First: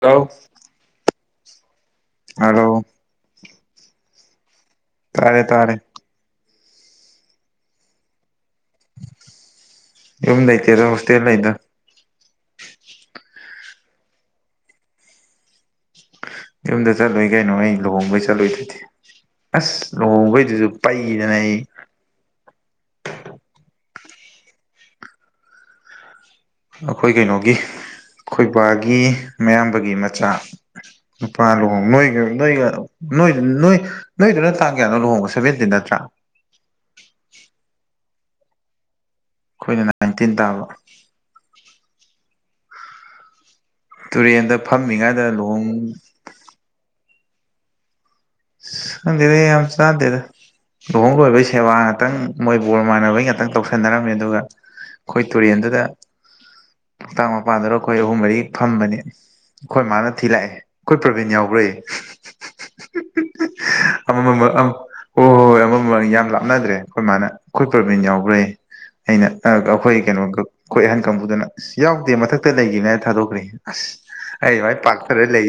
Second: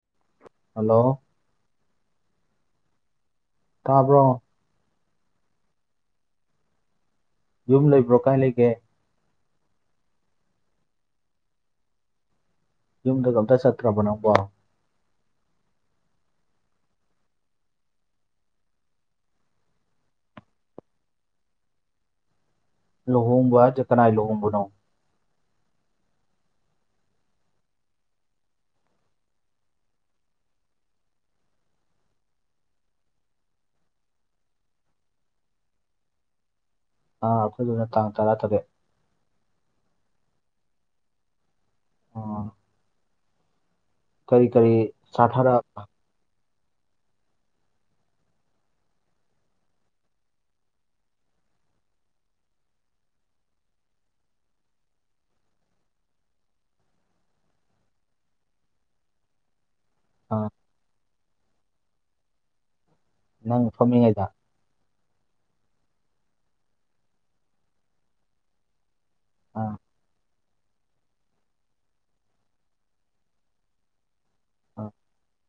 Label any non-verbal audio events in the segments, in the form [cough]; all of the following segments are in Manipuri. ꯍꯜꯂꯣ ꯍꯦꯜꯂꯣ ꯍꯦꯜꯂꯣ ꯇꯥꯕ꯭ꯔꯣ ꯇꯥꯔꯦ ꯇꯥꯔꯦ ꯌꯨꯝ ꯂꯩꯕ꯭ꯔꯣ ꯀꯥꯏ ꯂꯩꯒꯦ ꯌꯨꯝ ꯂꯩꯇꯦꯗꯥ ꯍꯣꯁꯇꯦꯜ ꯂꯩꯗ ꯌꯨꯝꯗꯒꯥ ꯑꯃꯇ ꯆꯠꯇ꯭ꯔꯕꯣ ꯅꯪꯕꯣ ꯌꯨꯝꯗ ꯆꯠꯂꯨꯏ ꯀꯩꯅꯣ ꯑꯩ ꯂꯨꯍꯣꯡꯕꯩ ꯆꯠꯂꯨꯏꯗꯨꯗꯤ ꯑꯁ ꯂꯨꯍꯣꯡꯕꯩꯗꯨꯁꯨ ꯄꯩꯗꯅ ꯑꯩ ꯂꯨꯍꯣꯡꯕ ꯍꯥꯏꯁꯦ ꯀꯅꯥꯏ ꯂꯨꯍꯣꯡꯕꯅꯣ ꯑꯩꯈꯣꯏ ꯀꯩꯅꯣꯒꯤ ꯑꯩꯈꯣꯏꯕꯥꯒꯤ ꯃꯌꯥꯝꯕꯒꯤ ꯃꯆꯥ ꯅꯨꯄꯥ ꯂꯨꯍꯣꯡ ꯅꯣꯏ ꯅꯣꯏ ꯅꯣꯏ ꯅꯣꯏ ꯅꯣꯏꯗꯨꯅ ꯇꯥꯡ ꯀꯌꯥꯅꯣ ꯂꯨꯍꯣꯡꯕ ꯁꯦꯕꯦꯟꯇꯤꯟ ꯅꯠꯇ꯭ꯔꯥ ꯑꯥ ꯑꯩꯈꯣꯏꯗꯨꯅ ꯇꯥꯡ ꯇꯔꯥꯇꯔꯦꯠ ꯑꯩꯈꯣꯏꯅ ꯅꯥꯏꯟꯇꯤꯟ ꯇꯥꯕ ꯑꯣ ꯇꯨꯔꯦꯟꯗ ꯐꯝꯃꯤꯉꯩꯗ ꯂꯨꯍꯣꯡ ꯆꯥꯊꯔꯛꯑꯕ ꯑꯁ ꯈꯪꯗꯦꯗ ꯌꯥꯝ ꯆꯥꯗꯦꯗ ꯂꯨꯍꯣꯡ ꯂꯣꯏꯕꯩ ꯁꯦꯕꯥ ꯉꯥꯛꯇꯪ ꯃꯣꯏ ꯕꯣꯔ ꯃꯥꯟꯅꯕꯩ ꯉꯥꯛꯇꯪ ꯇꯧꯁꯟꯅꯔꯝꯃꯦ ꯑꯗꯨꯒ ꯑꯩꯈꯣꯏ ꯇꯨꯔꯦꯟꯗꯨꯗ ꯇꯨꯌꯦꯟ ꯃꯄꯥꯟꯗꯨꯗ ꯑꯩꯈꯣꯏ ꯑꯍꯨꯝ ꯃꯔꯤ ꯐꯝꯕꯅꯤ ꯑꯩꯈꯣꯏ ꯑꯥ ꯃꯥꯅ ꯥꯊꯤꯂꯥꯛꯑꯦ ꯑꯩꯈꯣꯏ ꯄ꯭ꯔꯕꯤꯟ ꯌꯥꯎꯕ꯭ꯔꯌꯦ ꯅꯪꯅ ꯐꯝꯃꯤꯉꯩꯗ ꯑꯪ ꯍꯣꯏ ꯍꯣꯏ ꯍꯣꯏ ꯑꯃꯃꯝ ꯌꯥꯝ ꯂꯥꯞꯅꯗ꯭ꯔꯦ ꯑꯩꯈꯣꯏ ꯃꯥꯅ ꯑꯩꯈꯣꯏ ꯄ꯭ꯔꯕꯤꯟ ꯌꯥꯎꯕ꯭ꯔꯥꯌꯦ ꯑꯩꯅ ꯑꯥ ꯑꯩꯈꯣꯏ ꯀꯩꯅꯣꯒ ꯑꯩꯈꯣꯏ ꯑꯍꯟ ꯀꯥꯡꯕꯨꯗꯅ ꯑꯁ ꯌꯥꯎꯗꯦ ꯃꯊꯛꯇ ꯂꯩꯈꯤꯕꯅꯦ ꯍꯥꯏꯔꯒ ꯊꯥꯗꯣꯛꯈ꯭ꯔꯦ ꯑꯁ ꯑꯩ ꯃꯥꯏ ꯑꯥ ꯄꯥꯛꯊꯥꯔꯒ ꯂꯩ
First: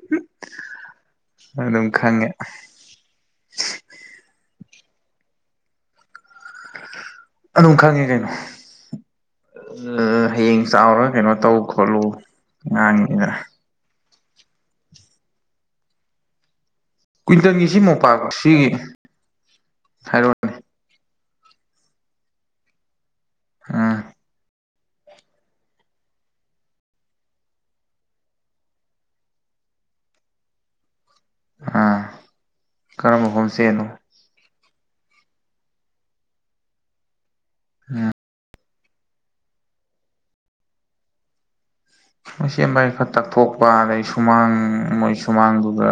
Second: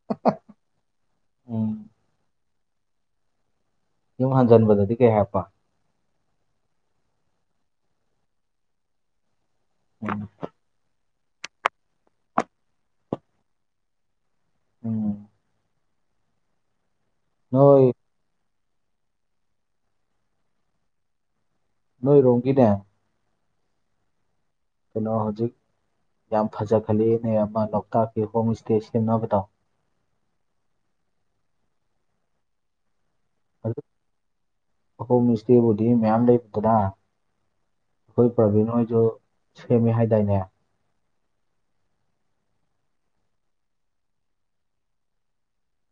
[inaudible] ꯑꯗꯨꯝ ꯎꯝ ꯈꯪꯉꯦ ꯌꯨꯝ ꯍꯟꯖꯟꯕꯗꯗꯤ ꯀꯩ ꯍꯥꯏꯔꯛꯄ ꯑꯗꯨꯝ ꯈꯪꯉꯦ ꯀꯩꯅꯣ ꯎꯝ ꯍꯌꯦꯡ ꯆꯥꯎꯔꯒ ꯀꯩꯅꯣ ꯇꯧ ꯈꯣꯠꯂꯨ ꯉꯥꯡꯉꯦ ꯈꯔ ꯎꯝ ꯀ꯭ꯋꯤꯟꯇꯜꯒꯤ ꯁꯤ ꯅꯣꯏ ꯃꯣꯝꯄꯥꯛꯁꯤ ꯍꯥꯏꯔꯛꯑꯣꯅꯦ ꯅꯣꯏ ꯔꯣꯝꯒꯤꯅꯦ ꯎꯝ ꯀꯩꯅꯣ ꯍꯧꯖꯤꯛ ꯌꯥꯝ ꯐꯖꯈꯜꯂꯤꯅꯦ ꯑꯃ ꯂꯣꯛꯇꯥꯛꯀꯤ ꯍꯣꯝ ꯁ꯭ꯇꯦ ꯁꯦꯝꯅꯕꯗꯣ ꯑꯥ ꯀꯔꯝꯕ ꯍꯣꯝ ꯍꯥꯏꯕꯗꯤ ꯍꯣꯝ ꯁ꯭ꯇꯦꯕꯨꯗꯤ ꯃꯌꯥꯝ ꯂꯩꯗꯅ ꯎꯝ ꯑꯩꯈꯣꯏ ꯄ꯭ꯔꯕꯤꯟ ꯍꯣꯏꯗꯨ ꯁꯦꯝꯃꯦ ꯍꯥꯏꯗꯥꯏꯅꯦ ꯃꯣꯏꯁꯦꯝꯕ ꯍꯥꯏꯁꯦ ꯈꯔ ꯇꯛꯊꯣꯛꯄ ꯑꯗꯩ ꯁꯨꯃꯥꯡ ꯃꯣꯏ ꯁꯨꯃꯥꯡꯗꯨꯒ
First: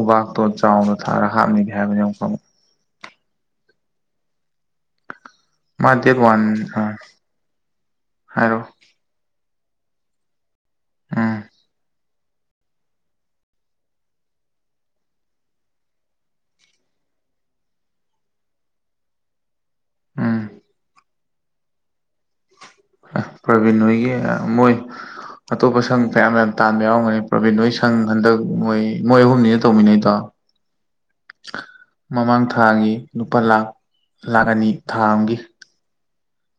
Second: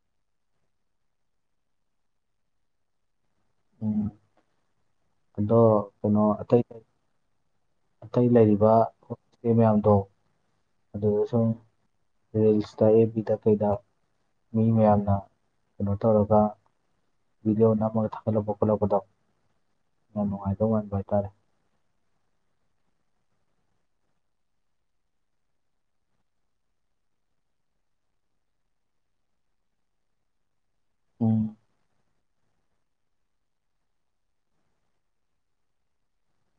ꯎꯕꯥꯛꯇꯣ ꯆꯥꯎꯅ ꯊꯥꯔꯒ ꯍꯥꯞꯅꯤꯒ ꯍꯥꯏꯕꯅꯤ ꯎꯝ ꯑꯗꯣ ꯃꯥ ꯗꯦꯠ ꯀꯩꯅꯣ ꯋꯥꯟ ꯑꯇꯩ ꯑꯇꯩ ꯑꯥ ꯑꯇꯩ ꯍꯥꯏꯔꯛꯑꯣ ꯂꯩꯔꯤꯕ ꯍꯣꯝ ꯇ꯭ꯁꯦ ꯃꯌꯥꯝꯗꯣ ꯑꯗꯨꯒ ꯎꯝ ꯁꯨꯝ ꯔꯤꯜꯁꯇ ꯑꯦꯞꯕꯤꯗ ꯀꯩꯗ꯫ ꯃꯤ ꯃꯌꯥꯝꯅ ꯀꯩꯅꯣ ꯇꯧꯔꯒ꯫ ꯕꯤꯗꯤꯑꯣ ꯅꯝꯃꯒ ꯊꯥꯒꯠꯂꯛꯄ ꯈꯣꯠꯂꯛꯄꯗꯣ ꯌꯥꯝ ꯎꯝ ꯅꯨꯡꯉꯥꯏꯗꯧꯕ ꯃꯥꯟꯕ ꯍꯥꯏꯇꯥꯔꯦ꯫ ꯄ꯭ꯔꯕꯤꯟ ꯍꯣꯏꯒꯤ ꯑ ꯃꯣꯏ ꯑꯇꯣꯞꯄ ꯁꯪ ꯀꯌꯥꯝ ꯃꯌꯥꯝ ꯇꯥꯟꯕ ꯌꯥꯎꯔꯝꯒꯅꯤ ꯄ꯭ꯔꯕꯤꯟ ꯅꯣꯏ ꯁꯪ ꯍꯟꯗꯛ ꯃꯣꯏ ꯃꯣꯏ ꯑꯍꯨꯝꯅꯤꯅ ꯇꯧꯃꯤꯟꯅꯩꯗꯣ꯫ ꯎꯝ ꯫ ꯃꯃꯥꯡ ꯊꯥꯒꯤ ꯂꯨꯄꯥ ꯂꯥꯛ ꯂꯥꯛ ꯑꯅꯤ ꯊꯥ ꯑꯃꯒꯤ꯫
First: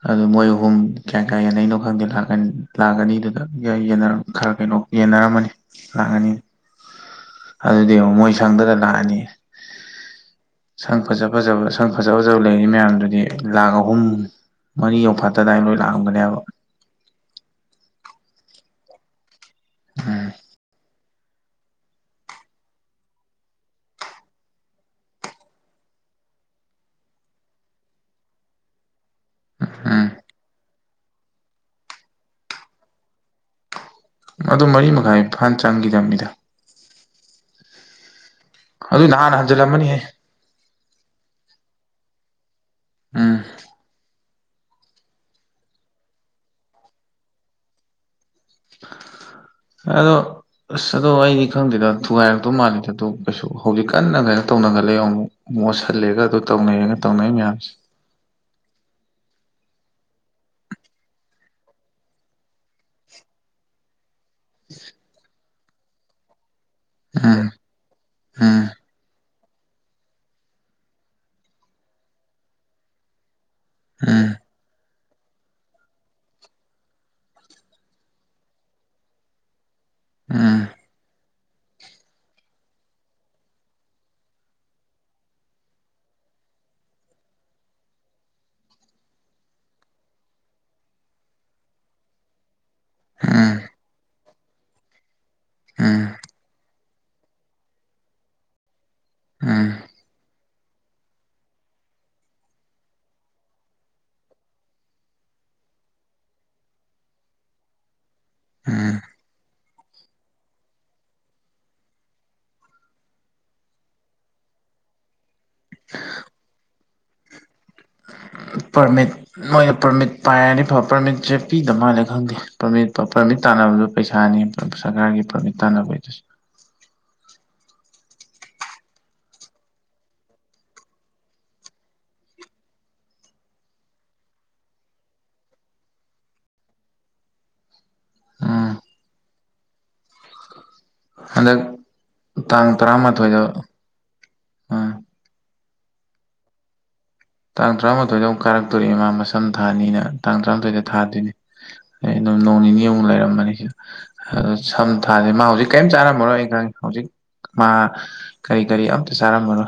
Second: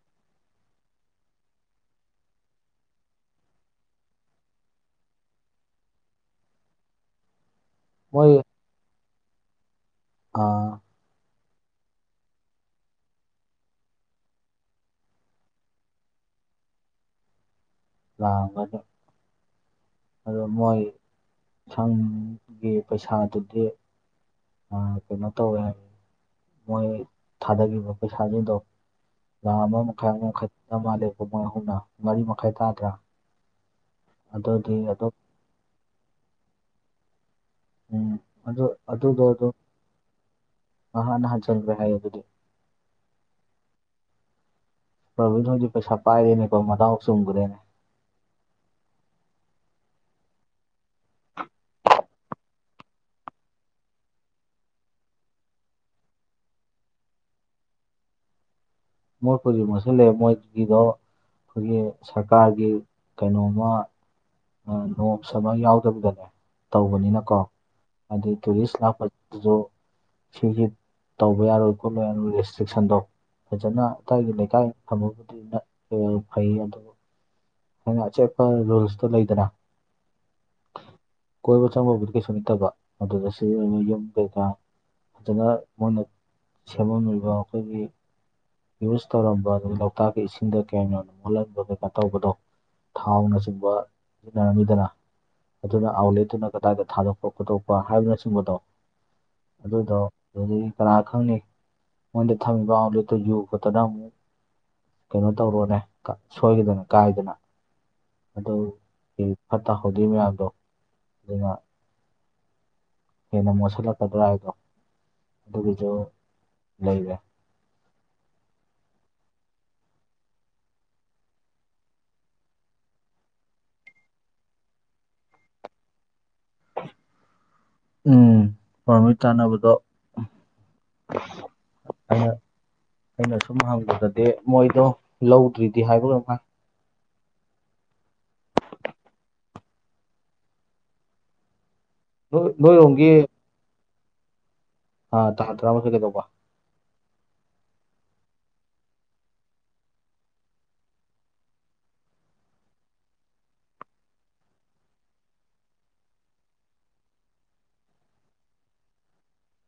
ꯑꯗꯨ ꯃꯣꯏ ꯑꯍꯨꯝ ꯀꯌꯥ ꯀꯌꯥ ꯌꯥꯟꯅꯩꯅꯣ ꯈꯪꯗꯦ ꯂꯥꯛ ꯑꯅꯤ ꯂꯥꯛꯅꯤꯗꯨꯗ [unintelligible] ꯈꯔ ꯀꯩꯅꯣ꯫ ꯌꯦꯟꯅꯔꯝꯃꯅꯤ ꯂꯥꯛꯑꯅꯤ ꯑꯗꯨꯗꯤ ꯌꯦꯡꯉꯣ ꯃꯣꯏ ꯁꯪꯗꯨꯗ ꯂꯥꯛꯑꯅꯤ꯫ ꯑꯥ꯫ ꯁꯪ ꯐꯖ ꯐꯖꯕ ꯁꯪ ꯐꯖ ꯐꯖꯕ ꯂꯩꯔꯤ ꯃꯌꯥꯝꯗꯨꯗꯤ ꯂꯥꯛ ꯑꯍꯨꯝ꯫ ꯃꯔꯤ ꯌꯧꯐꯠꯇꯗꯥꯢ ꯑꯗꯨꯏ ꯂꯥꯛꯑꯝꯒꯅꯦꯕ꯫ ꯂꯥꯛꯑꯝꯒꯅꯤ ꯎꯝ ꯑꯗꯣ ꯃꯣꯏ꯫ ꯁꯪꯒꯤ ꯄꯩꯁꯥꯗꯨꯗꯤ꯫ ꯑ ꯀꯩꯅꯣ ꯇꯧꯋꯦ ꯃꯣꯏ ꯊꯥꯗꯈꯤꯕ ꯄꯩꯁꯥꯁꯤꯡꯗꯣ ꯂꯥꯛ ꯑꯃ ꯎꯝ ꯃꯈꯥꯏ ꯑꯃ ꯃꯈꯥꯏ ꯑꯃ ꯂꯦꯞꯄ ꯃꯣꯏ ꯑꯍꯨꯝꯅ ꯃꯔꯤ ꯃꯈꯥꯏ ꯇꯥꯗ꯭ꯔꯥ꯫ ꯑꯗꯨ ꯑꯗꯨꯗꯤ ꯃꯔꯤ ꯑꯗꯨꯝ ꯃꯈꯥꯏ ꯐꯥꯅ ꯆꯪꯈꯤꯗꯕꯅꯤꯗ꯫ ꯎꯝ ꯑꯗꯨ ꯑꯗꯨꯗꯣ ꯅꯍꯥꯟꯅ ꯑꯗꯨꯝ ꯍꯟꯖꯤꯜꯂꯝꯃꯅꯤꯍꯦ ꯃꯍꯥꯛꯅ ꯍꯟꯖꯤꯟꯁꯦ ꯍꯥꯏ ꯑꯗꯨꯗꯤ꯫ ꯎꯝ ꯄꯔꯕꯤꯟ ꯍꯣꯏꯗꯤ ꯄꯩꯁꯥ ꯄꯥꯏꯔꯦ ꯅꯦꯀꯣ ꯃꯗꯥꯎ ꯆꯨꯝꯒ꯭ꯔꯦꯅꯦ꯫ ꯑꯗꯣ ꯑꯁ ꯑꯗꯣ ꯑꯩꯗꯤ ꯈꯪꯗꯦꯗ ꯊꯨꯒꯥꯏꯔꯛꯇꯧ ꯃꯥꯜꯂꯤꯗ ꯑꯗꯨ ꯀꯩꯁꯨ ꯍꯧꯖꯤꯛ ꯀꯟꯅ ꯀꯩꯅꯣ ꯇꯧꯅꯈꯠꯂꯦ ꯑꯃꯨꯛ ꯃꯣꯠꯁꯜꯂꯦꯒ ꯑꯗꯨ ꯇꯧꯅꯩꯌꯦꯒ꯫ ꯇꯧꯅꯩ ꯃꯌꯥꯝꯁꯦ ꯃꯣꯠꯄꯨꯗꯤ ꯃꯣꯠꯁꯜꯂꯛꯑꯦ ꯃꯣꯏꯒꯤꯗꯣ ꯑꯩꯈꯣꯏꯒꯤ ꯁꯔꯀꯥꯔꯒꯤ ꯀꯩꯅꯣꯝꯃ ꯅꯣꯞꯁ ꯑꯃ ꯌꯥꯎꯗꯕꯤꯗꯅꯦ ꯇꯧꯕꯅꯤꯅꯀꯣ ꯎꯝ ꯍꯥꯏꯗꯤ ꯇꯨꯔꯤꯁ ꯂꯥꯛꯄ ꯑꯗꯨ ꯁꯤꯗꯤ ꯇꯧꯕ ꯌꯥꯔꯣꯏ ꯈꯣꯠꯂꯣꯏꯅ ꯔꯦꯁꯇ꯭ꯔꯤꯛꯁꯟꯗꯣ ꯐꯖꯅ ꯑꯗꯥꯏꯒꯤ ꯂꯩꯀꯥꯏ ꯊꯝꯃꯕꯨꯗꯤ ꯐꯩ ꯑꯗꯨꯕꯨ ꯑꯩꯅ ꯑꯆꯦꯠꯄ ꯂꯩꯗꯅ꯫ ꯎꯝ ꯀꯣꯏꯕ ꯆꯠꯄꯕꯨꯗꯤ ꯀꯩꯁꯨ ꯅꯠꯇꯕ ꯑꯗꯨꯗꯁꯤ ꯌꯨꯝ ꯀꯩꯀꯥ ꯐꯖꯅ ꯃꯣꯏꯅ ꯁꯦꯝꯃꯝꯃꯤꯕ ꯑꯩꯈꯣꯏꯒꯤ ꯌꯨꯁ ꯇꯧꯔꯝꯕ ꯑꯗꯒꯤ ꯂꯣꯛꯇꯥꯛꯀꯤ ꯏꯁꯤꯡꯗ ꯀꯌꯥꯝ ꯌꯥꯝꯅ ꯃꯣꯠꯍꯟꯕ ꯀꯩꯀꯥ ꯇꯧꯕꯗꯣ ꯊꯥꯎꯅ ꯆꯤꯡꯕ꯫ ꯁꯤꯖꯤꯟꯅꯔꯝꯃꯤꯗꯅ ꯑꯗꯨꯅ ꯑꯥꯎꯠꯂꯦꯠꯇꯨꯅ ꯀꯗꯥꯏꯗ ꯊꯥꯗꯣꯛꯄ ꯈꯣꯠꯇꯣꯛꯄ ꯍꯥꯏꯕꯅꯆꯤꯡꯕꯗꯣ ꯑꯗꯨꯗꯣ ꯑꯗꯨꯗꯒꯤ ꯀꯅꯥꯥ ꯈꯪꯅꯤ ꯃꯣꯏꯅ ꯊꯝꯃꯤꯕ ꯑꯥꯎꯠꯂꯦꯠꯇꯨ ꯌꯨ ꯈꯣꯠꯇꯅ ꯑꯃꯨꯛ ꯀꯩꯅꯣ ꯇꯧꯔꯣꯅꯦ ꯁꯣꯏꯒꯤꯗꯅ ꯀꯥꯏꯗꯅ ꯑꯗꯨ ꯐꯠꯇ ꯍꯧꯗꯤ ꯃꯌꯥꯝꯗꯣ ꯑꯗꯨꯅ ꯍꯦꯟꯅ ꯃꯣꯠꯁꯤꯜꯂꯛꯀꯗ꯭ꯔꯥ ꯍꯥꯏꯗꯣ ꯑꯗꯨꯒꯤꯁꯨ ꯂꯩꯔꯦ꯫ ꯄꯔꯃꯤꯠ ꯃꯣꯏꯅ ꯄꯔꯃꯤꯠ ꯄꯥꯏꯔꯗꯤ ꯐ ꯄꯔꯃꯤꯠꯁꯦ ꯄꯤꯗ ꯃꯥꯜꯂꯦ ꯈꯪꯗꯦ ꯄꯔꯃꯤꯠ ꯄꯔꯃꯤꯠ ꯇꯥꯟꯅꯕꯗꯣ ꯄꯩꯁꯥꯅꯦꯕ꯫ ꯁꯔꯀꯥꯔꯒꯤ ꯄꯔꯃꯤꯠ ꯇꯥꯟꯅꯕꯒꯤꯗꯁꯨ꯫ ꯎꯝ ꯄꯔꯃꯤꯠ ꯇꯥꯟꯅꯕꯗꯣ ꯑꯩꯅ [unintelligible] ꯑꯩꯅ ꯁꯨꯝ ꯍꯪꯕꯗꯗꯤ ꯃꯣꯏꯗꯣ ꯂꯧꯗ꯭ꯔꯤꯗꯤ ꯍꯥꯏꯕ꯭ꯔ ꯀꯩꯅꯣꯝ ꯍꯥꯢ ꯎꯝ ꯍꯟꯗꯛ ꯇꯥꯡ ꯅꯣꯏꯔꯣꯝꯒꯤ ꯇꯔꯥꯃꯥꯊꯣꯏꯗ ꯎꯝ ꯑ ꯇꯥꯡ ꯇꯔꯥꯃꯥꯊꯣꯢ ꯀꯩꯗꯧꯕ ꯇꯥꯡ ꯇꯔꯥꯃꯥꯊꯣꯏꯗ ꯑꯃꯨꯛ ꯀꯥꯔꯛꯇꯣꯢꯅꯦ ꯃꯥ ꯃꯁꯝ ꯊꯥꯅꯤꯅ ꯇꯥꯡ ꯇꯔꯥꯃꯥꯊꯣꯏꯗ ꯊꯥꯗꯣꯏꯅꯦ ꯑꯩ ꯑꯗꯨꯝ ꯅꯣꯡ ꯅꯤꯅꯤꯃꯨꯛ ꯂꯩꯔꯝꯕꯅꯤꯁꯤꯗ ꯑꯗꯨ ꯁꯝ ꯊꯥꯔꯤ ꯃꯥ ꯍꯧꯖꯤꯛ ꯀꯔꯤꯝ ꯆꯥꯟꯔꯝꯃꯔꯣ ꯑꯩ ꯈꯪꯉꯦ ꯍꯧꯖꯤꯛ ꯃꯥ ꯀꯔꯤ ꯀꯔꯤ ꯑꯝꯇ ꯆꯥꯔꯝꯃꯔꯣꯏ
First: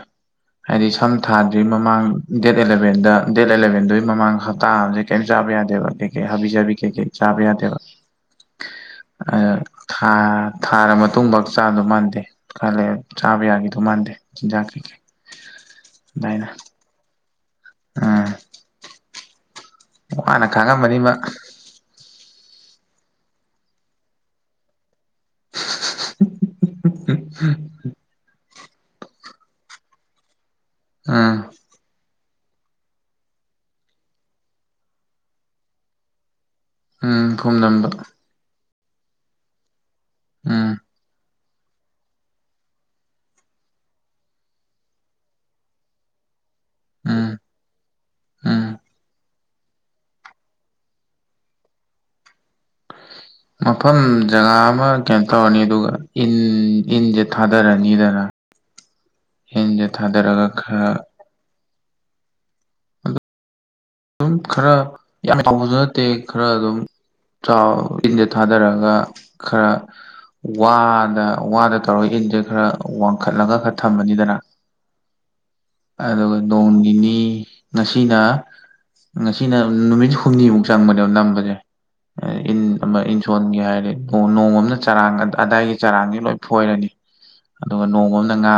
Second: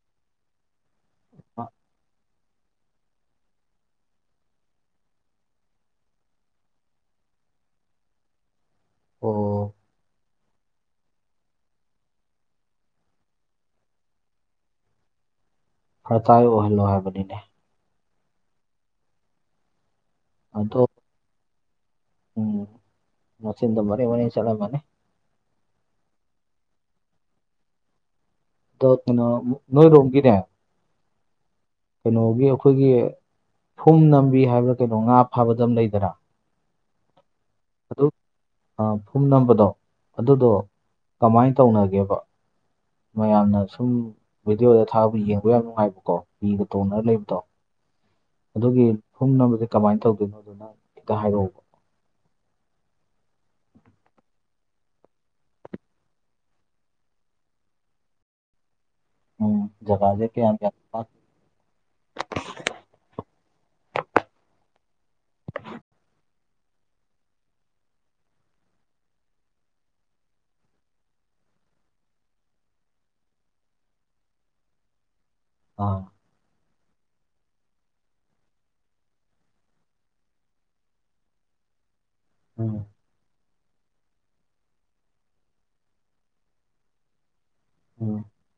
ꯍꯥꯏꯗꯤ ꯁꯝ ꯊꯥꯗ꯭ꯔꯤ ꯑ ꯃꯃꯥꯡ ꯗꯦꯠ ꯑꯦꯂꯕꯦꯟꯗ ꯗꯦꯠ ꯑꯦꯂꯕꯦꯟꯗꯨꯒꯤ ꯃꯃꯥꯡ ꯍꯞꯇꯥ ꯑꯃꯗꯤ ꯀꯔꯤꯝ ꯆꯥꯕ ꯌꯥꯗꯦꯕ ꯀꯩꯀꯩ ꯍꯥꯕꯤꯖꯥꯕꯤ ꯀꯩꯀꯩ ꯆꯥꯕꯤ ꯌꯥꯗꯦꯕ ꯑ ꯑꯣ ꯊꯥꯥ ꯊꯥꯔ ꯃꯇꯨꯡꯐꯥꯎ ꯆꯥꯗꯣ ꯃꯥꯟꯗꯦ ꯈꯜꯂꯦ ꯆꯥꯕ ꯌꯥꯈꯤꯗꯣ ꯃꯥꯟꯗꯦ ꯆꯤꯟꯖꯥꯛ ꯀꯩꯀꯩ ꯐꯔꯇꯥꯏ ꯑꯣꯏꯍꯜꯂꯣ ꯍꯥꯏꯕꯅꯤꯅꯦ ꯑꯝ ꯋꯥꯅ ꯑꯗꯣ ꯈꯥꯡꯉꯝꯃꯅꯤꯃꯥ ꯎꯝ ꯃꯆꯤꯟꯗꯨ ꯃꯔꯦꯡ ꯃꯔꯦꯡ ꯆꯠꯂꯝꯃꯅꯤ ꯍꯤ ꯗꯣ ꯀꯩꯅꯣ ꯅꯣꯏ ꯔꯣꯝꯒꯤꯅꯦ ꯑꯥ ꯀꯩꯅꯣꯒꯤ ꯑꯩꯈꯣꯏꯒꯤ ꯐꯨꯝ ꯅꯝꯕꯤ ꯍꯥꯏꯕ꯭ꯔꯥ ꯀꯩꯅꯣ ꯉꯥ ꯐꯥꯕꯗ ꯑꯃ ꯂꯩꯗꯅ ꯎꯝ ꯐꯨꯝꯅꯝꯕ ꯑꯗꯨ ꯐꯨꯝ ꯅꯝꯕꯗꯣ ꯑꯗꯨꯗꯣ ꯎꯝ ꯀꯃꯥꯏꯅ ꯇꯧꯅꯒꯦꯕ ꯃꯌꯥꯝꯅ ꯁꯨꯝ ꯚꯤꯗꯤꯑꯣꯗ ꯊꯥꯕ ꯌꯦꯡꯕ ꯌꯥꯝ ꯅꯨꯡꯉꯥꯏꯕꯀꯣ ꯍꯤꯒ ꯇꯣꯡꯅꯔ ꯎꯝ ꯂꯩꯕꯗꯣ ꯎꯝ ꯑꯗꯨꯒꯤ ꯐꯨꯝꯅꯝꯕꯁꯦ ꯀꯃꯥꯏꯅ ꯇꯧꯗꯣꯏꯅꯣꯗꯨ ꯅꯪꯅꯥ ꯈꯤꯇꯡ ꯍꯥꯏꯔꯛꯎꯕ inaudible ꯃꯐꯝ ꯖꯒꯥ ꯑꯃ ꯀꯩꯅꯣ ꯇꯧꯔꯅꯤ ꯑꯗꯨꯒ ꯏꯟ ꯏꯟꯁꯦ ꯊꯥꯗꯔꯅꯤꯗꯅ ꯎꯝ ꯏꯟꯖꯦ ꯖꯒꯥꯁꯦ ꯊꯗꯔꯒ ꯀꯌꯥꯝ ꯀꯌꯥꯝ ꯈꯔ ꯄꯥꯛ ꯑꯗꯨꯝ ꯈꯔ ꯌꯥꯝ ꯇꯧꯕꯁꯨ ꯅꯠꯇꯦ ꯈꯔ ꯑꯗꯨꯝ ꯏꯟꯖ ꯊꯥꯗꯔꯒ ꯈꯔ ꯋꯥꯗ ꯋꯥꯗ ꯇꯧꯔꯒ ꯏꯟꯁꯦ ꯈꯔ ꯋꯥꯡꯈꯠꯂꯒ ꯊꯝꯃꯅꯤꯗꯅ inaudible ꯑ ꯑꯗꯨꯒ ꯅꯣꯡꯅꯤꯅꯤ ꯉꯁꯤꯅ ꯉꯁꯤꯅ ꯅꯨꯃꯤꯠ ꯍꯨꯝꯅꯤꯃꯨꯛ ꯆꯪꯕꯅꯦꯕ ꯅꯝꯕꯁꯦ ꯎꯝ ꯏꯟꯁꯣꯟꯒꯦ ꯍꯥꯏꯔꯗꯤ ꯅꯣꯡꯃ ꯑꯃꯅ ꯆꯔꯥꯡꯁꯦ ꯑꯗꯥꯏꯒꯤ ꯆꯔꯥꯡꯗꯤ ꯂꯣꯏ ꯐꯣꯏꯔꯅꯤ ꯑꯗꯨꯒ ꯅꯣꯡꯃ ꯑ ꯎꯝ ꯑꯃꯅ ꯉꯥ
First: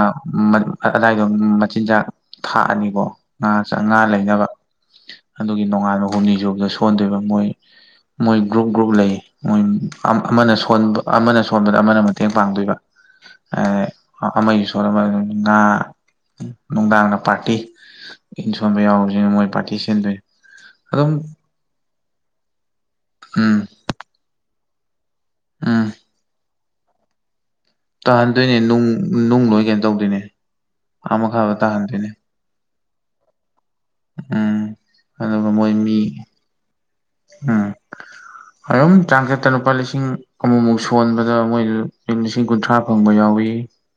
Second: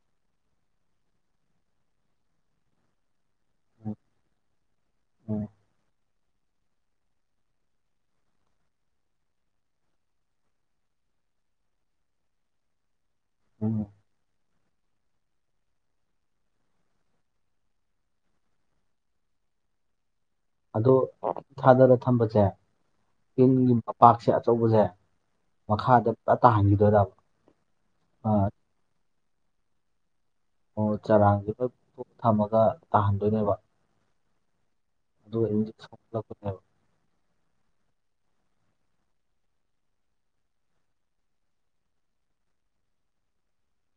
ꯑꯗꯥꯏꯗꯣ ꯃꯆꯤꯟꯖꯥꯛ ꯊꯥꯛꯑꯅꯤꯀꯣ ꯉꯥ ꯎꯝ ꯆꯥꯉꯥ ꯂꯩꯅꯕ ꯎꯝ ꯑꯗꯨꯒꯤ ꯅꯣꯡꯉꯥꯟꯕ ꯍꯨꯝꯅꯤꯖꯨꯕꯗ ꯁꯣꯟꯗꯣꯏꯕ ꯃꯣꯏ ꯃꯣꯏ ꯒ꯭ꯔꯨꯞ ꯒ꯭ꯔꯨꯞ ꯂꯩ ꯑ ꯑꯃꯅ ꯁꯣꯟ ꯑꯃꯅ ꯁꯣꯟꯕꯗ ꯑꯃꯅ ꯃꯇꯦꯡ ꯄꯥꯡꯗꯣꯏꯕ ꯎꯝ ꯑꯃꯒꯤꯁꯨ ꯁꯣꯕ ꯑꯗꯨ ꯉꯥ ꯅꯨꯡꯗꯥꯡꯅ ꯄꯥꯔꯇꯤ ꯏꯟ ꯁꯣꯟꯕ ꯌꯥꯎꯔꯨꯁꯤꯅ ꯃꯣꯏ ꯄꯥꯔꯇꯤ ꯁꯦꯝꯗꯣꯏꯅꯦ ꯑꯗꯣ ꯊꯥꯗꯔ ꯊꯝꯕꯁꯦ ꯎꯝ ꯏꯟꯒꯤ ꯃꯄꯥꯛꯁꯦ ꯑꯆꯧꯕꯁꯦ ꯎꯝ ꯃꯈꯥꯗ ꯄ ꯇꯥꯍꯟꯈꯤꯗꯣꯢꯔꯕ ꯇꯥꯍꯟꯗꯣꯏꯅꯦ ꯅꯨꯡ ꯅꯨꯡ ꯂꯣꯏ ꯀꯩꯅꯣ ꯇꯧꯗꯣꯏꯅꯦ ꯑꯣ ꯑꯥ ꯆꯔꯥꯡꯁꯤ ꯃꯈꯥꯗ ꯂꯣꯏ ꯄꯨ ꯇꯥꯍꯟꯗꯣꯏꯅꯦ ꯊꯝꯃꯒ ꯇꯥꯍꯟꯗꯣꯏꯅꯦꯕ ꯎꯝ ꯑꯗꯨꯒ ꯃꯣꯏ ꯃꯤ [unintelligible] ꯎꯝ ꯑꯗꯨꯝ ꯆꯥꯡꯆꯠꯇ ꯂꯨꯄꯥ ꯂꯤꯁꯤꯡ ꯑꯃꯨꯛꯃꯨꯛ ꯁꯣꯟꯕꯗ ꯃꯣꯏ ꯂꯤꯁꯤꯡ ꯀꯨꯟꯊ꯭ꯔꯥ ꯐꯪꯕ ꯌꯥꯎꯏ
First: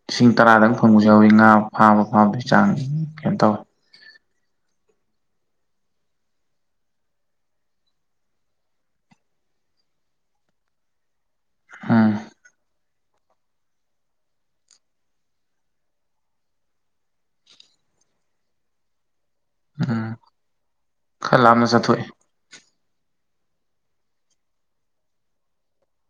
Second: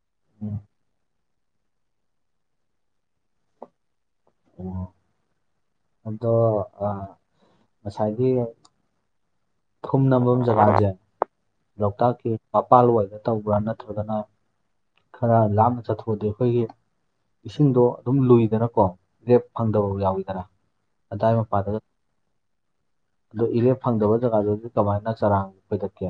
ꯂꯤꯁꯤꯡ ꯇꯔꯥꯗꯪ ꯐꯪꯕꯁꯨ ꯌꯥꯎꯋꯤ ꯉꯥ ꯐꯥꯕ ꯐꯥꯕꯗꯩ ꯆꯥꯡ ꯀꯩꯅꯣ ꯇꯧ ꯑꯣ ꯑꯗꯣ ꯑꯥ ꯉꯁꯥꯏꯒꯤ ꯐꯨꯝ ꯅꯝꯐꯝ ꯖꯒꯥꯥꯟꯁꯦ ꯎꯝ ꯂꯣꯛꯇꯥꯛꯀꯤ ꯃꯄꯥꯜꯋꯥꯏꯗ ꯇꯧꯕ꯭ꯔꯥ ꯅꯠꯇ꯭ꯔꯒꯅ ꯈꯔ ꯂꯥꯞꯅ ꯆꯠꯊꯣꯛꯑꯗꯤ ꯑꯩꯈꯣꯏꯒꯤ ꯏꯁꯤꯡꯗꯣ ꯑꯗꯨꯝ ꯂꯨꯏꯗꯅꯀꯣ ꯂꯦꯞ ꯐꯪꯗꯕꯕꯥꯎ ꯎꯝ ꯌꯥꯎꯋꯤꯗꯅ ꯑꯗꯥꯏ ꯈꯔ ꯂꯥꯞꯅ ꯃꯄꯥꯗꯨꯗ ꯆꯠꯊꯣꯛꯑꯦ ꯑꯗꯣ ꯏꯔꯦꯞ ꯐꯪꯗꯕ ꯖꯒꯥꯗꯨꯗꯤ ꯀꯃꯥꯏꯅ ꯆꯔꯥꯡ ꯐꯣꯏꯗꯠꯀꯦ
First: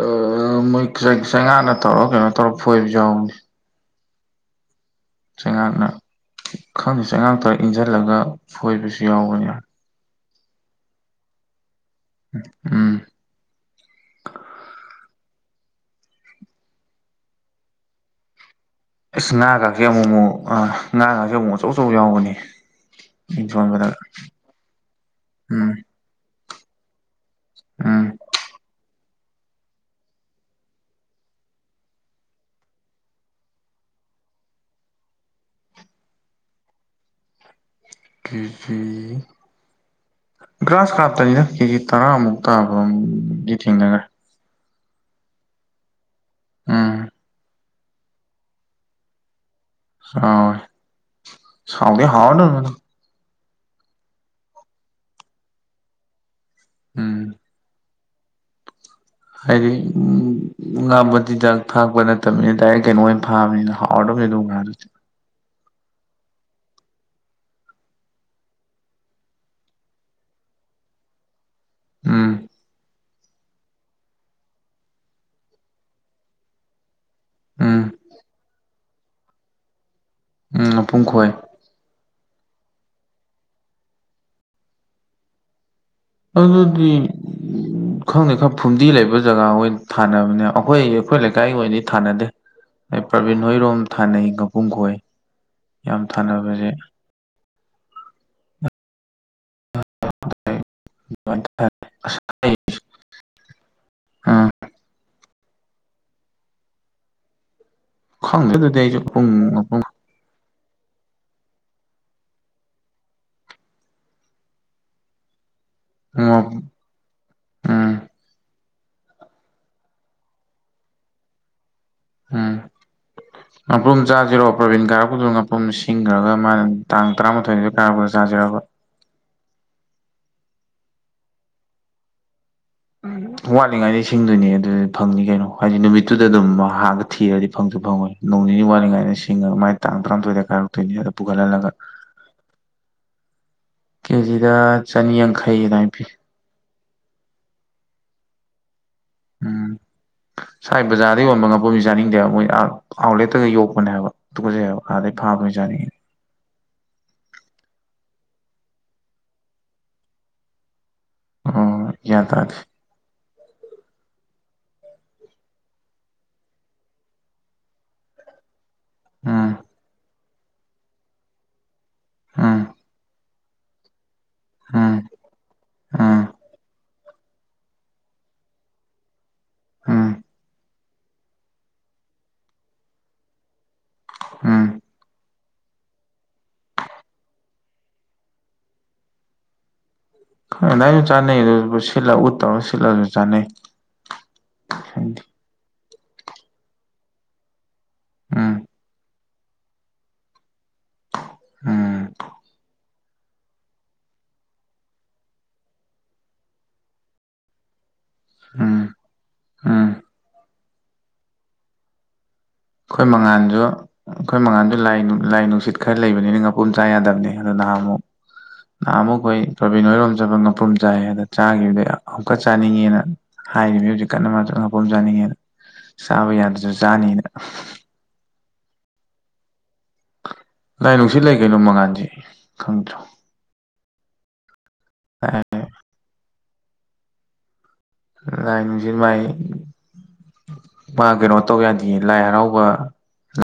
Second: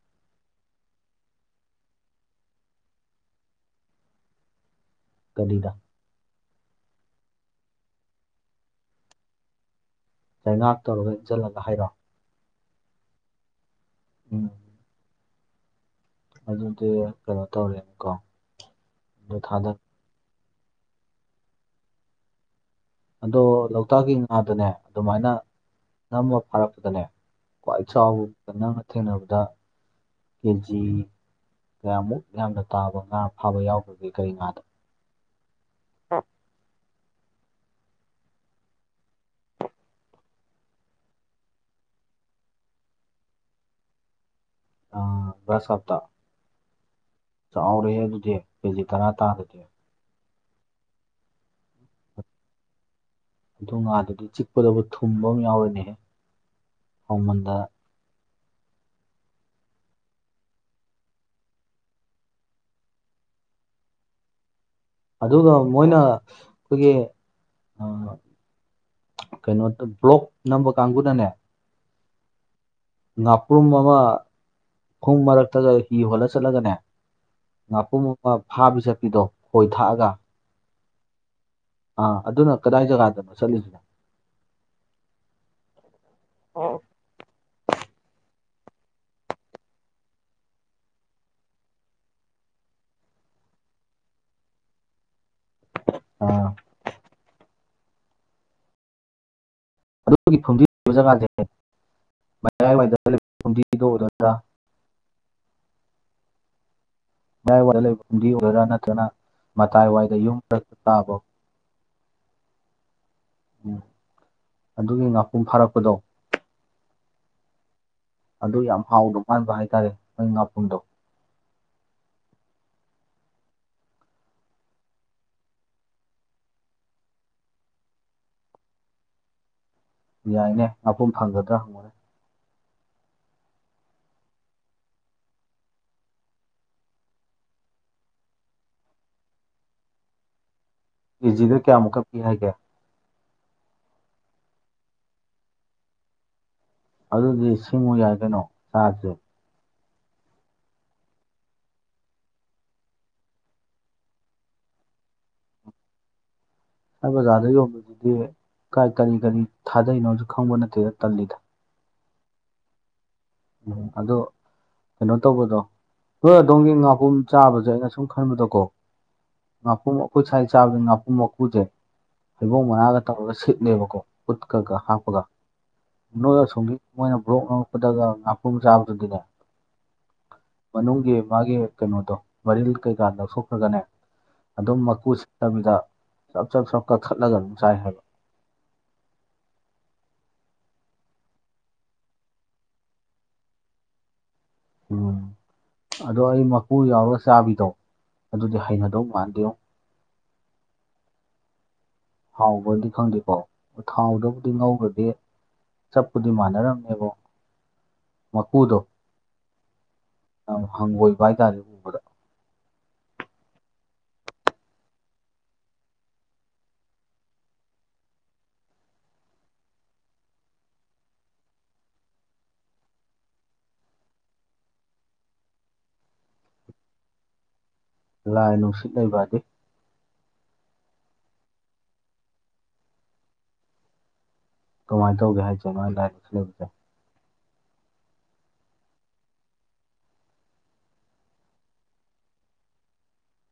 ꯑ ꯃꯣꯏ [unintelligible] ꯆꯉꯥꯛꯅ ꯇꯧꯔꯣ ꯀꯩꯅꯣ ꯇꯧꯔꯣ ꯐꯣꯏꯕꯁꯨ ꯌꯥꯎꯕꯅꯦ ꯒꯥꯔꯤꯗ ꯆꯩꯉꯥꯛꯅ ꯈꯪꯗꯦ ꯆꯩꯉꯥꯛꯇ ꯏꯟꯁꯤꯜꯂꯒ ꯐꯣꯏꯕꯁꯨ ꯌꯥꯎꯕꯅꯦ ꯆꯩꯉꯥꯛ ꯇꯧꯔꯒ ꯏꯟꯁꯤꯜꯂꯒ ꯍꯥꯏꯔꯣ ꯎꯝ ꯎꯝ ꯑꯗꯨꯗꯤ ꯀꯩꯅꯣ ꯇꯧꯔꯦꯀꯣ ꯑꯁ ꯉꯥꯒꯥꯁꯦ ꯑꯃꯨꯛ ꯑꯃꯨꯛ ꯉꯥꯒꯥꯁꯦ ꯑꯃꯨꯛ ꯑꯆꯧ ꯑꯆꯧ ꯌꯥꯎꯕꯅꯦ ꯑꯗꯣ ꯂꯧꯇꯥꯛꯀꯤ ꯉꯥꯗꯅꯦ ꯑꯗꯨꯃꯥꯏꯅ ꯎꯝ ꯅꯝꯃ ꯐꯥꯔꯛꯄꯗꯅꯦ ꯀ꯭ꯋꯥꯏ ꯎꯝ ꯆꯎꯕ ꯅꯪꯅ ꯊꯦꯡꯅꯕꯗ ꯀꯦꯖꯤ ꯀꯌꯥꯃꯨꯛ ꯌꯥꯝꯅ ꯇꯥꯕ ꯉꯥ ꯐꯥꯕ ꯌꯥꯎꯒꯔꯒꯦ ꯀꯔꯤ ꯉꯥꯗꯣ ꯀꯦꯖꯤ ꯒ꯭ꯔꯥꯁ ꯀꯥꯞꯇꯅꯤꯗ ꯀꯦꯖꯤ ꯇꯔꯥꯃꯨꯛ ꯇꯥꯕꯃꯨꯛꯇꯤ ꯊꯦꯡꯅꯔꯦ ꯑ ꯒꯥꯔꯁꯍꯥꯞꯇ ꯎꯝ ꯆꯥꯎꯔꯦꯍꯦ ꯑꯗꯨꯗꯤ ꯀꯦꯖꯤ ꯇꯔꯥ ꯇꯥꯕꯗꯤ ꯆꯥꯎꯑꯦ ꯍꯥꯎꯗꯤ ꯍꯥꯎꯔꯗꯕꯅꯦ ꯑꯗꯨ ꯉꯥꯗꯨꯗꯤ ꯆꯤꯛꯄꯗꯕꯨ ꯊꯨꯝꯕ ꯑꯃ ꯌꯥꯎꯔꯦꯅꯦꯍꯦ ꯎꯝ [unintelligible] ꯃꯟꯗ ꯍꯥꯏꯗꯤ ꯉꯥ ꯃꯆꯤꯟꯖꯛ ꯊꯥꯛꯄ ꯅꯠꯇꯕꯅꯤꯅ ꯗꯥꯏꯔꯦꯛ ꯀꯩꯅꯣ ꯑꯣꯏꯅ ꯐꯥꯕꯅꯤꯅ ꯍꯥꯎꯔꯗꯧꯅꯦ ꯑꯗꯨꯒꯨꯝ ꯉꯥꯗꯨꯗꯤ ꯑꯗꯨꯒ ꯃꯣꯏꯅ ꯑꯩꯈꯣꯏꯒꯤ ꯑ ꯀꯩꯅꯣꯗ ꯕ꯭ꯂꯣꯛ ꯅꯝꯕ ꯀꯥꯡꯕꯨꯅꯅꯦ ꯎꯝ ꯉꯥꯄ꯭ꯔꯨꯝ ꯑꯃ ꯐꯨꯝ ꯃꯔꯛꯇꯒ ꯍꯤ ꯍꯣꯜꯂ ꯆꯠꯂꯒꯅꯦ ꯎꯝ ꯉꯥꯄꯨꯔꯨꯝ ꯑꯃ ꯐꯥꯕꯤ ꯆꯠꯄꯤꯗꯣ ꯈꯣꯏ ꯊꯥꯛꯑꯒ ꯎꯝ ꯃꯄꯨꯡ ꯈꯣꯏ ꯑꯥ ꯑꯗꯨꯅ ꯀꯗꯥꯏ ꯖꯒꯥꯗꯅꯣ ꯆꯠꯂꯤꯁꯤꯅ ꯑꯗꯨꯗꯤ ꯎꯝ ꯈꯪꯗꯦ ꯈꯪꯔ ꯐꯨꯝꯗꯤ ꯂꯩꯕ ꯖꯒꯥ ꯖ ꯊꯥꯅꯕꯅꯦ ꯑꯩꯈꯣꯏ ꯑꯩꯈꯣꯏ ꯂꯩꯀꯥꯏꯒꯤ ꯑꯣꯏꯅꯗꯤ ꯊꯥꯅꯗꯦ ꯑꯦ ꯄ꯭ꯔꯕꯤꯟ ꯍꯣꯏꯔꯣꯝ ꯊꯥꯅꯩ ꯉꯥꯄꯨꯡ ꯈꯣꯏ ꯌꯥꯝ ꯑꯥ ꯊꯥꯅꯕꯁꯦ ꯑꯗꯨꯒꯤ ꯐꯨꯝꯗꯤ ꯂꯩꯕ ꯖꯒꯥꯁꯦ ꯑꯗꯨꯃꯥꯏꯅ ꯊꯥꯏ ꯑꯁ ꯑꯩ ꯃꯌꯥꯏꯋꯥꯏꯗ ꯂꯩꯕ ꯐꯨꯝꯗꯤ [unintelligible] ꯑꯥ ꯃꯌꯥꯏꯋꯥꯏꯗ ꯂꯩꯕ ꯐꯨꯝꯗꯤ ꯈꯪꯗꯦ ꯑꯣꯏꯔꯒ ꯑꯗꯨꯗꯤ ꯑꯩꯁꯨ ꯅꯠꯇ꯭ꯔꯅ ꯄꯨꯡ ꯃꯄꯨꯝ ꯃꯇꯥꯏꯋꯥꯏꯗ ꯌꯨꯝ ꯇꯥꯕ ꯎꯝ ꯑꯗꯨꯒꯤ ꯉꯥꯄꯨꯡ ꯐꯥꯔꯛꯄꯗꯣ ꯎꯝ ꯑꯗꯨ ꯌꯥꯝ ꯍꯥꯎꯗ ꯃꯥꯟꯕ ꯍꯥꯏꯇꯥꯔꯦ ꯃꯣꯏ ꯉꯥꯄꯨꯨꯝꯗꯣ ꯎꯝ ꯉꯥꯄꯔꯨꯝ ꯆꯥꯁꯤꯔꯣ ꯄ꯭ꯔꯕꯤꯟ ꯀꯥꯔꯛꯄꯗꯨꯗ ꯉꯥꯄꯔꯨꯝ ꯁꯤꯡꯒꯔꯒ ꯃꯥꯅ ꯇꯥꯡ ꯇꯔꯥꯃꯥꯊꯣꯏꯗ ꯌꯥꯥꯕ꯭ꯔꯣ ꯆꯥꯖꯤꯔꯕ ꯫ ꯌꯥꯏꯅꯦ ꯉꯄꯔ꯭ꯨꯝ ꯐꯪꯒꯗ꯭ꯔꯥ ꯍꯪꯉꯨꯅꯦ ꯎꯝ ꯋꯥꯠꯂꯤꯉꯩꯗ ꯁꯤꯡꯗꯨꯅꯤ ꯑꯗꯨꯗꯤ ꯐꯪꯅꯤ ꯀꯩꯅꯣ ꯍꯥꯏꯗꯤ ꯅꯨꯃꯤꯠꯇꯨꯗ ꯑꯗꯨꯝ ꯍꯥꯟꯒ ꯊꯤꯔꯗꯤ ꯐꯪꯁꯨ ꯐꯪꯉꯣꯏ ꯅꯣꯡ ꯅꯤꯅꯤ ꯋꯥꯠꯂꯤꯉꯥꯏꯗꯩ ꯁꯤꯡꯉ ꯃꯥꯏ ꯇꯥꯡ ꯇꯔꯥꯃꯊꯣꯏꯗ ꯀꯥꯏ ꯀꯦꯖꯤꯗ ꯀꯌꯥꯃꯨꯛꯀ ꯄꯤ ꯍꯥꯏꯒꯦ ꯀꯦꯖꯤꯗ ꯆꯅꯤꯌꯥꯡꯈꯩ ꯑꯗꯥꯏꯟ ꯄꯤ ꯑꯗꯨꯗꯤ ꯁꯤꯡꯉꯨ ꯌꯥꯏ ꯀꯩꯅꯣ ꯆꯥꯖꯤ ꯎꯝ ꯁꯥꯏ ꯕꯖꯥꯔꯗ ꯌꯣꯟꯕ ꯉꯥꯄꯔ꯭ꯨꯝꯗꯤ ꯆꯥꯅꯤꯡꯗꯦ ꯍꯥꯏꯕ ꯃꯣꯏ ꯑꯥ ꯑꯥꯎꯠꯂꯦꯠꯇꯒ ꯌꯣꯛꯄꯅꯦ ꯍꯥꯏꯕ ꯇꯨꯒꯨꯖꯩ ꯍꯥꯏꯕ ꯑꯥꯗꯩ ꯐꯥꯕ ꯑꯣꯏ ꯆꯥꯅꯤꯡꯉꯤ ꯑꯩ ꯕꯖꯥꯔꯗ ꯌꯣꯟꯕꯗꯨꯗꯤ ꯀꯥꯏ ꯀꯔꯤ ꯀꯔꯤ ꯊꯥꯗꯩꯅꯣꯁꯨ ꯈꯪꯕ ꯅꯠꯇꯦꯗ ꯇꯜꯂꯤꯗ꯫ ꯑꯣ ꯍꯣꯏ ꯍꯣꯏ ꯒꯌ꯭ꯥꯟ ꯇꯥꯗꯤ ꯎꯝ ꯑꯗꯣ ꯀꯩꯅꯣ ꯇꯧꯕꯗꯣ ꯅꯣꯏ ꯑꯗꯣꯝꯒꯤ ꯉꯥꯄꯔ꯭ꯨꯝ ꯆꯥꯕꯖꯦ ꯑꯩꯅ ꯁꯨꯝ ꯈꯟꯕꯗꯣꯀꯣ ꯎꯝ ꯉꯄꯨꯝ ꯑꯈꯣꯏ ꯁꯥꯏ ꯆꯥꯕꯖꯤ ꯉꯥꯄꯨꯝ ꯃꯀꯨꯖꯦ ꯎꯝ ꯍꯩꯕꯣꯡ ꯃꯅꯥꯒ ꯇꯧꯔꯒ ꯁꯤꯠꯂꯦꯕꯀꯣ ꯎꯠꯀꯒ ꯎꯝ ꯍꯥꯞꯄꯒ ꯎꯝ ꯅꯣꯏ ꯑꯁꯣꯝꯒꯤ ꯃꯣꯏꯅ ꯕ꯭ꯂꯣꯛ ꯅꯝꯃꯛꯄꯗꯒꯥꯡ ꯉꯄꯨꯝ ꯆꯥꯕꯗꯨꯗꯤꯅꯦ ꯎꯝ ꯃꯅꯨꯡꯒꯤ ꯃꯥꯒꯤ ꯀꯩꯅꯣꯗꯣ ꯃꯔꯤꯜ ꯀꯩꯀꯥ ꯂꯧꯊꯣꯛꯈ꯭ꯔꯒꯅꯦ ꯎꯝ ꯑꯗꯨꯝ ꯃꯀꯨꯁ ꯇꯕꯤꯗ ꯆꯞ ꯆꯞ ꯆꯞ ꯀꯛꯊꯠꯂꯒ ꯑꯗꯨꯝ ꯆꯥꯏ ꯍꯥꯏꯕ ꯈꯪ ꯗꯥꯏꯅꯖꯨ ꯆꯥꯅꯩ ꯑꯗꯨ ꯁꯤꯠꯂ ꯎꯠ ꯇꯧꯔ ꯁꯤꯠꯂꯒꯁꯨ ꯆꯥꯅꯩ꯫ ꯎꯝ ꯈꯪꯗꯦ ꯑꯗꯣ ꯑꯩ ꯃꯀꯨ ꯌꯥꯎꯔ ꯆꯥꯕꯤꯗꯣ ꯎꯝ ꯑꯗꯨꯗꯤ ꯍꯩꯅꯗꯧ ꯃꯥꯟꯗꯦꯉꯣ ꯎꯝ ꯍꯥꯎꯕꯔ꯭ꯗꯤ ꯈꯪꯗꯦꯀꯣ ꯊꯥꯎꯗꯕꯨꯗꯤ ꯉꯧꯒꯔ꯭ꯗꯤ ꯆꯞꯄꯨꯗꯤ ꯃꯥꯟꯅꯔꯝꯃꯦꯕꯣ ꯎꯝ ꯃꯀꯨꯗꯣ ꯎꯝ ꯌꯥꯝ ꯍꯪꯒꯣꯏꯕ ꯍꯥꯏꯇꯥꯔꯦ ꯎꯕꯗ ꯈꯣꯏ ꯃꯉꯥꯥꯟꯖꯨ ꯈꯣꯏ ꯃꯉꯥꯟꯖꯨ ꯂꯥꯏ ꯅꯨ ꯂꯥꯏ ꯅꯨꯡꯁꯤꯠ ꯈꯔ ꯂꯩꯕꯅꯤꯅ ꯉꯄꯨꯝ ꯆꯥ ꯌꯥꯗꯕꯅꯦ ꯑꯗꯨ ꯅꯍꯥꯟꯃꯨꯛ ꯅꯍꯥꯃꯨꯛ ꯈꯣꯏ ꯔꯣꯕꯤꯟ ꯍꯣꯏꯔꯣꯝ ꯆꯠꯄ ꯉꯥꯄ꯭ꯔꯨꯝ ꯆꯥꯏ ꯑꯗ ꯆꯥꯈꯤꯕꯅꯦ ꯑꯃꯨꯛꯀ ꯆꯥꯅꯤꯡꯉꯦꯅ ꯍꯥꯏꯔꯤꯃꯦ ꯍꯧꯖꯤꯛ ꯀꯟꯅ ꯃꯥꯖꯨ ꯉꯥꯄꯔ꯭ꯨꯝ ꯆꯥꯅꯤꯡꯉꯦꯅ ꯆꯥꯕ ꯌꯥꯗ꯭ꯔꯁꯨ ꯆꯥꯅꯤꯅ ꯂꯥꯏ ꯅꯨꯡꯁꯤꯠ ꯂꯩꯕꯥꯗꯤ ꯂꯥꯏ ꯅꯨꯡꯁꯤꯠ ꯂꯩ ꯀꯩꯅꯣ ꯃꯉꯥꯟꯗꯤ ꯈꯪꯗ꯭ꯔꯣ ꯀꯃꯥꯏꯟ ꯇꯧꯒꯦ ꯍꯥꯏꯖꯦ ꯃꯥ ꯂꯥꯏ ꯅꯨꯡꯁꯤꯠ ꯂꯩꯕꯖꯦ ꯂꯥꯏ ꯅꯨꯡꯁꯤꯠ ꯃꯥꯏ ꯃꯥ ꯀꯩꯅꯣ ꯇꯧ ꯌꯥꯗꯤꯌꯦ ꯂꯥꯏ ꯍꯔꯥꯎꯕ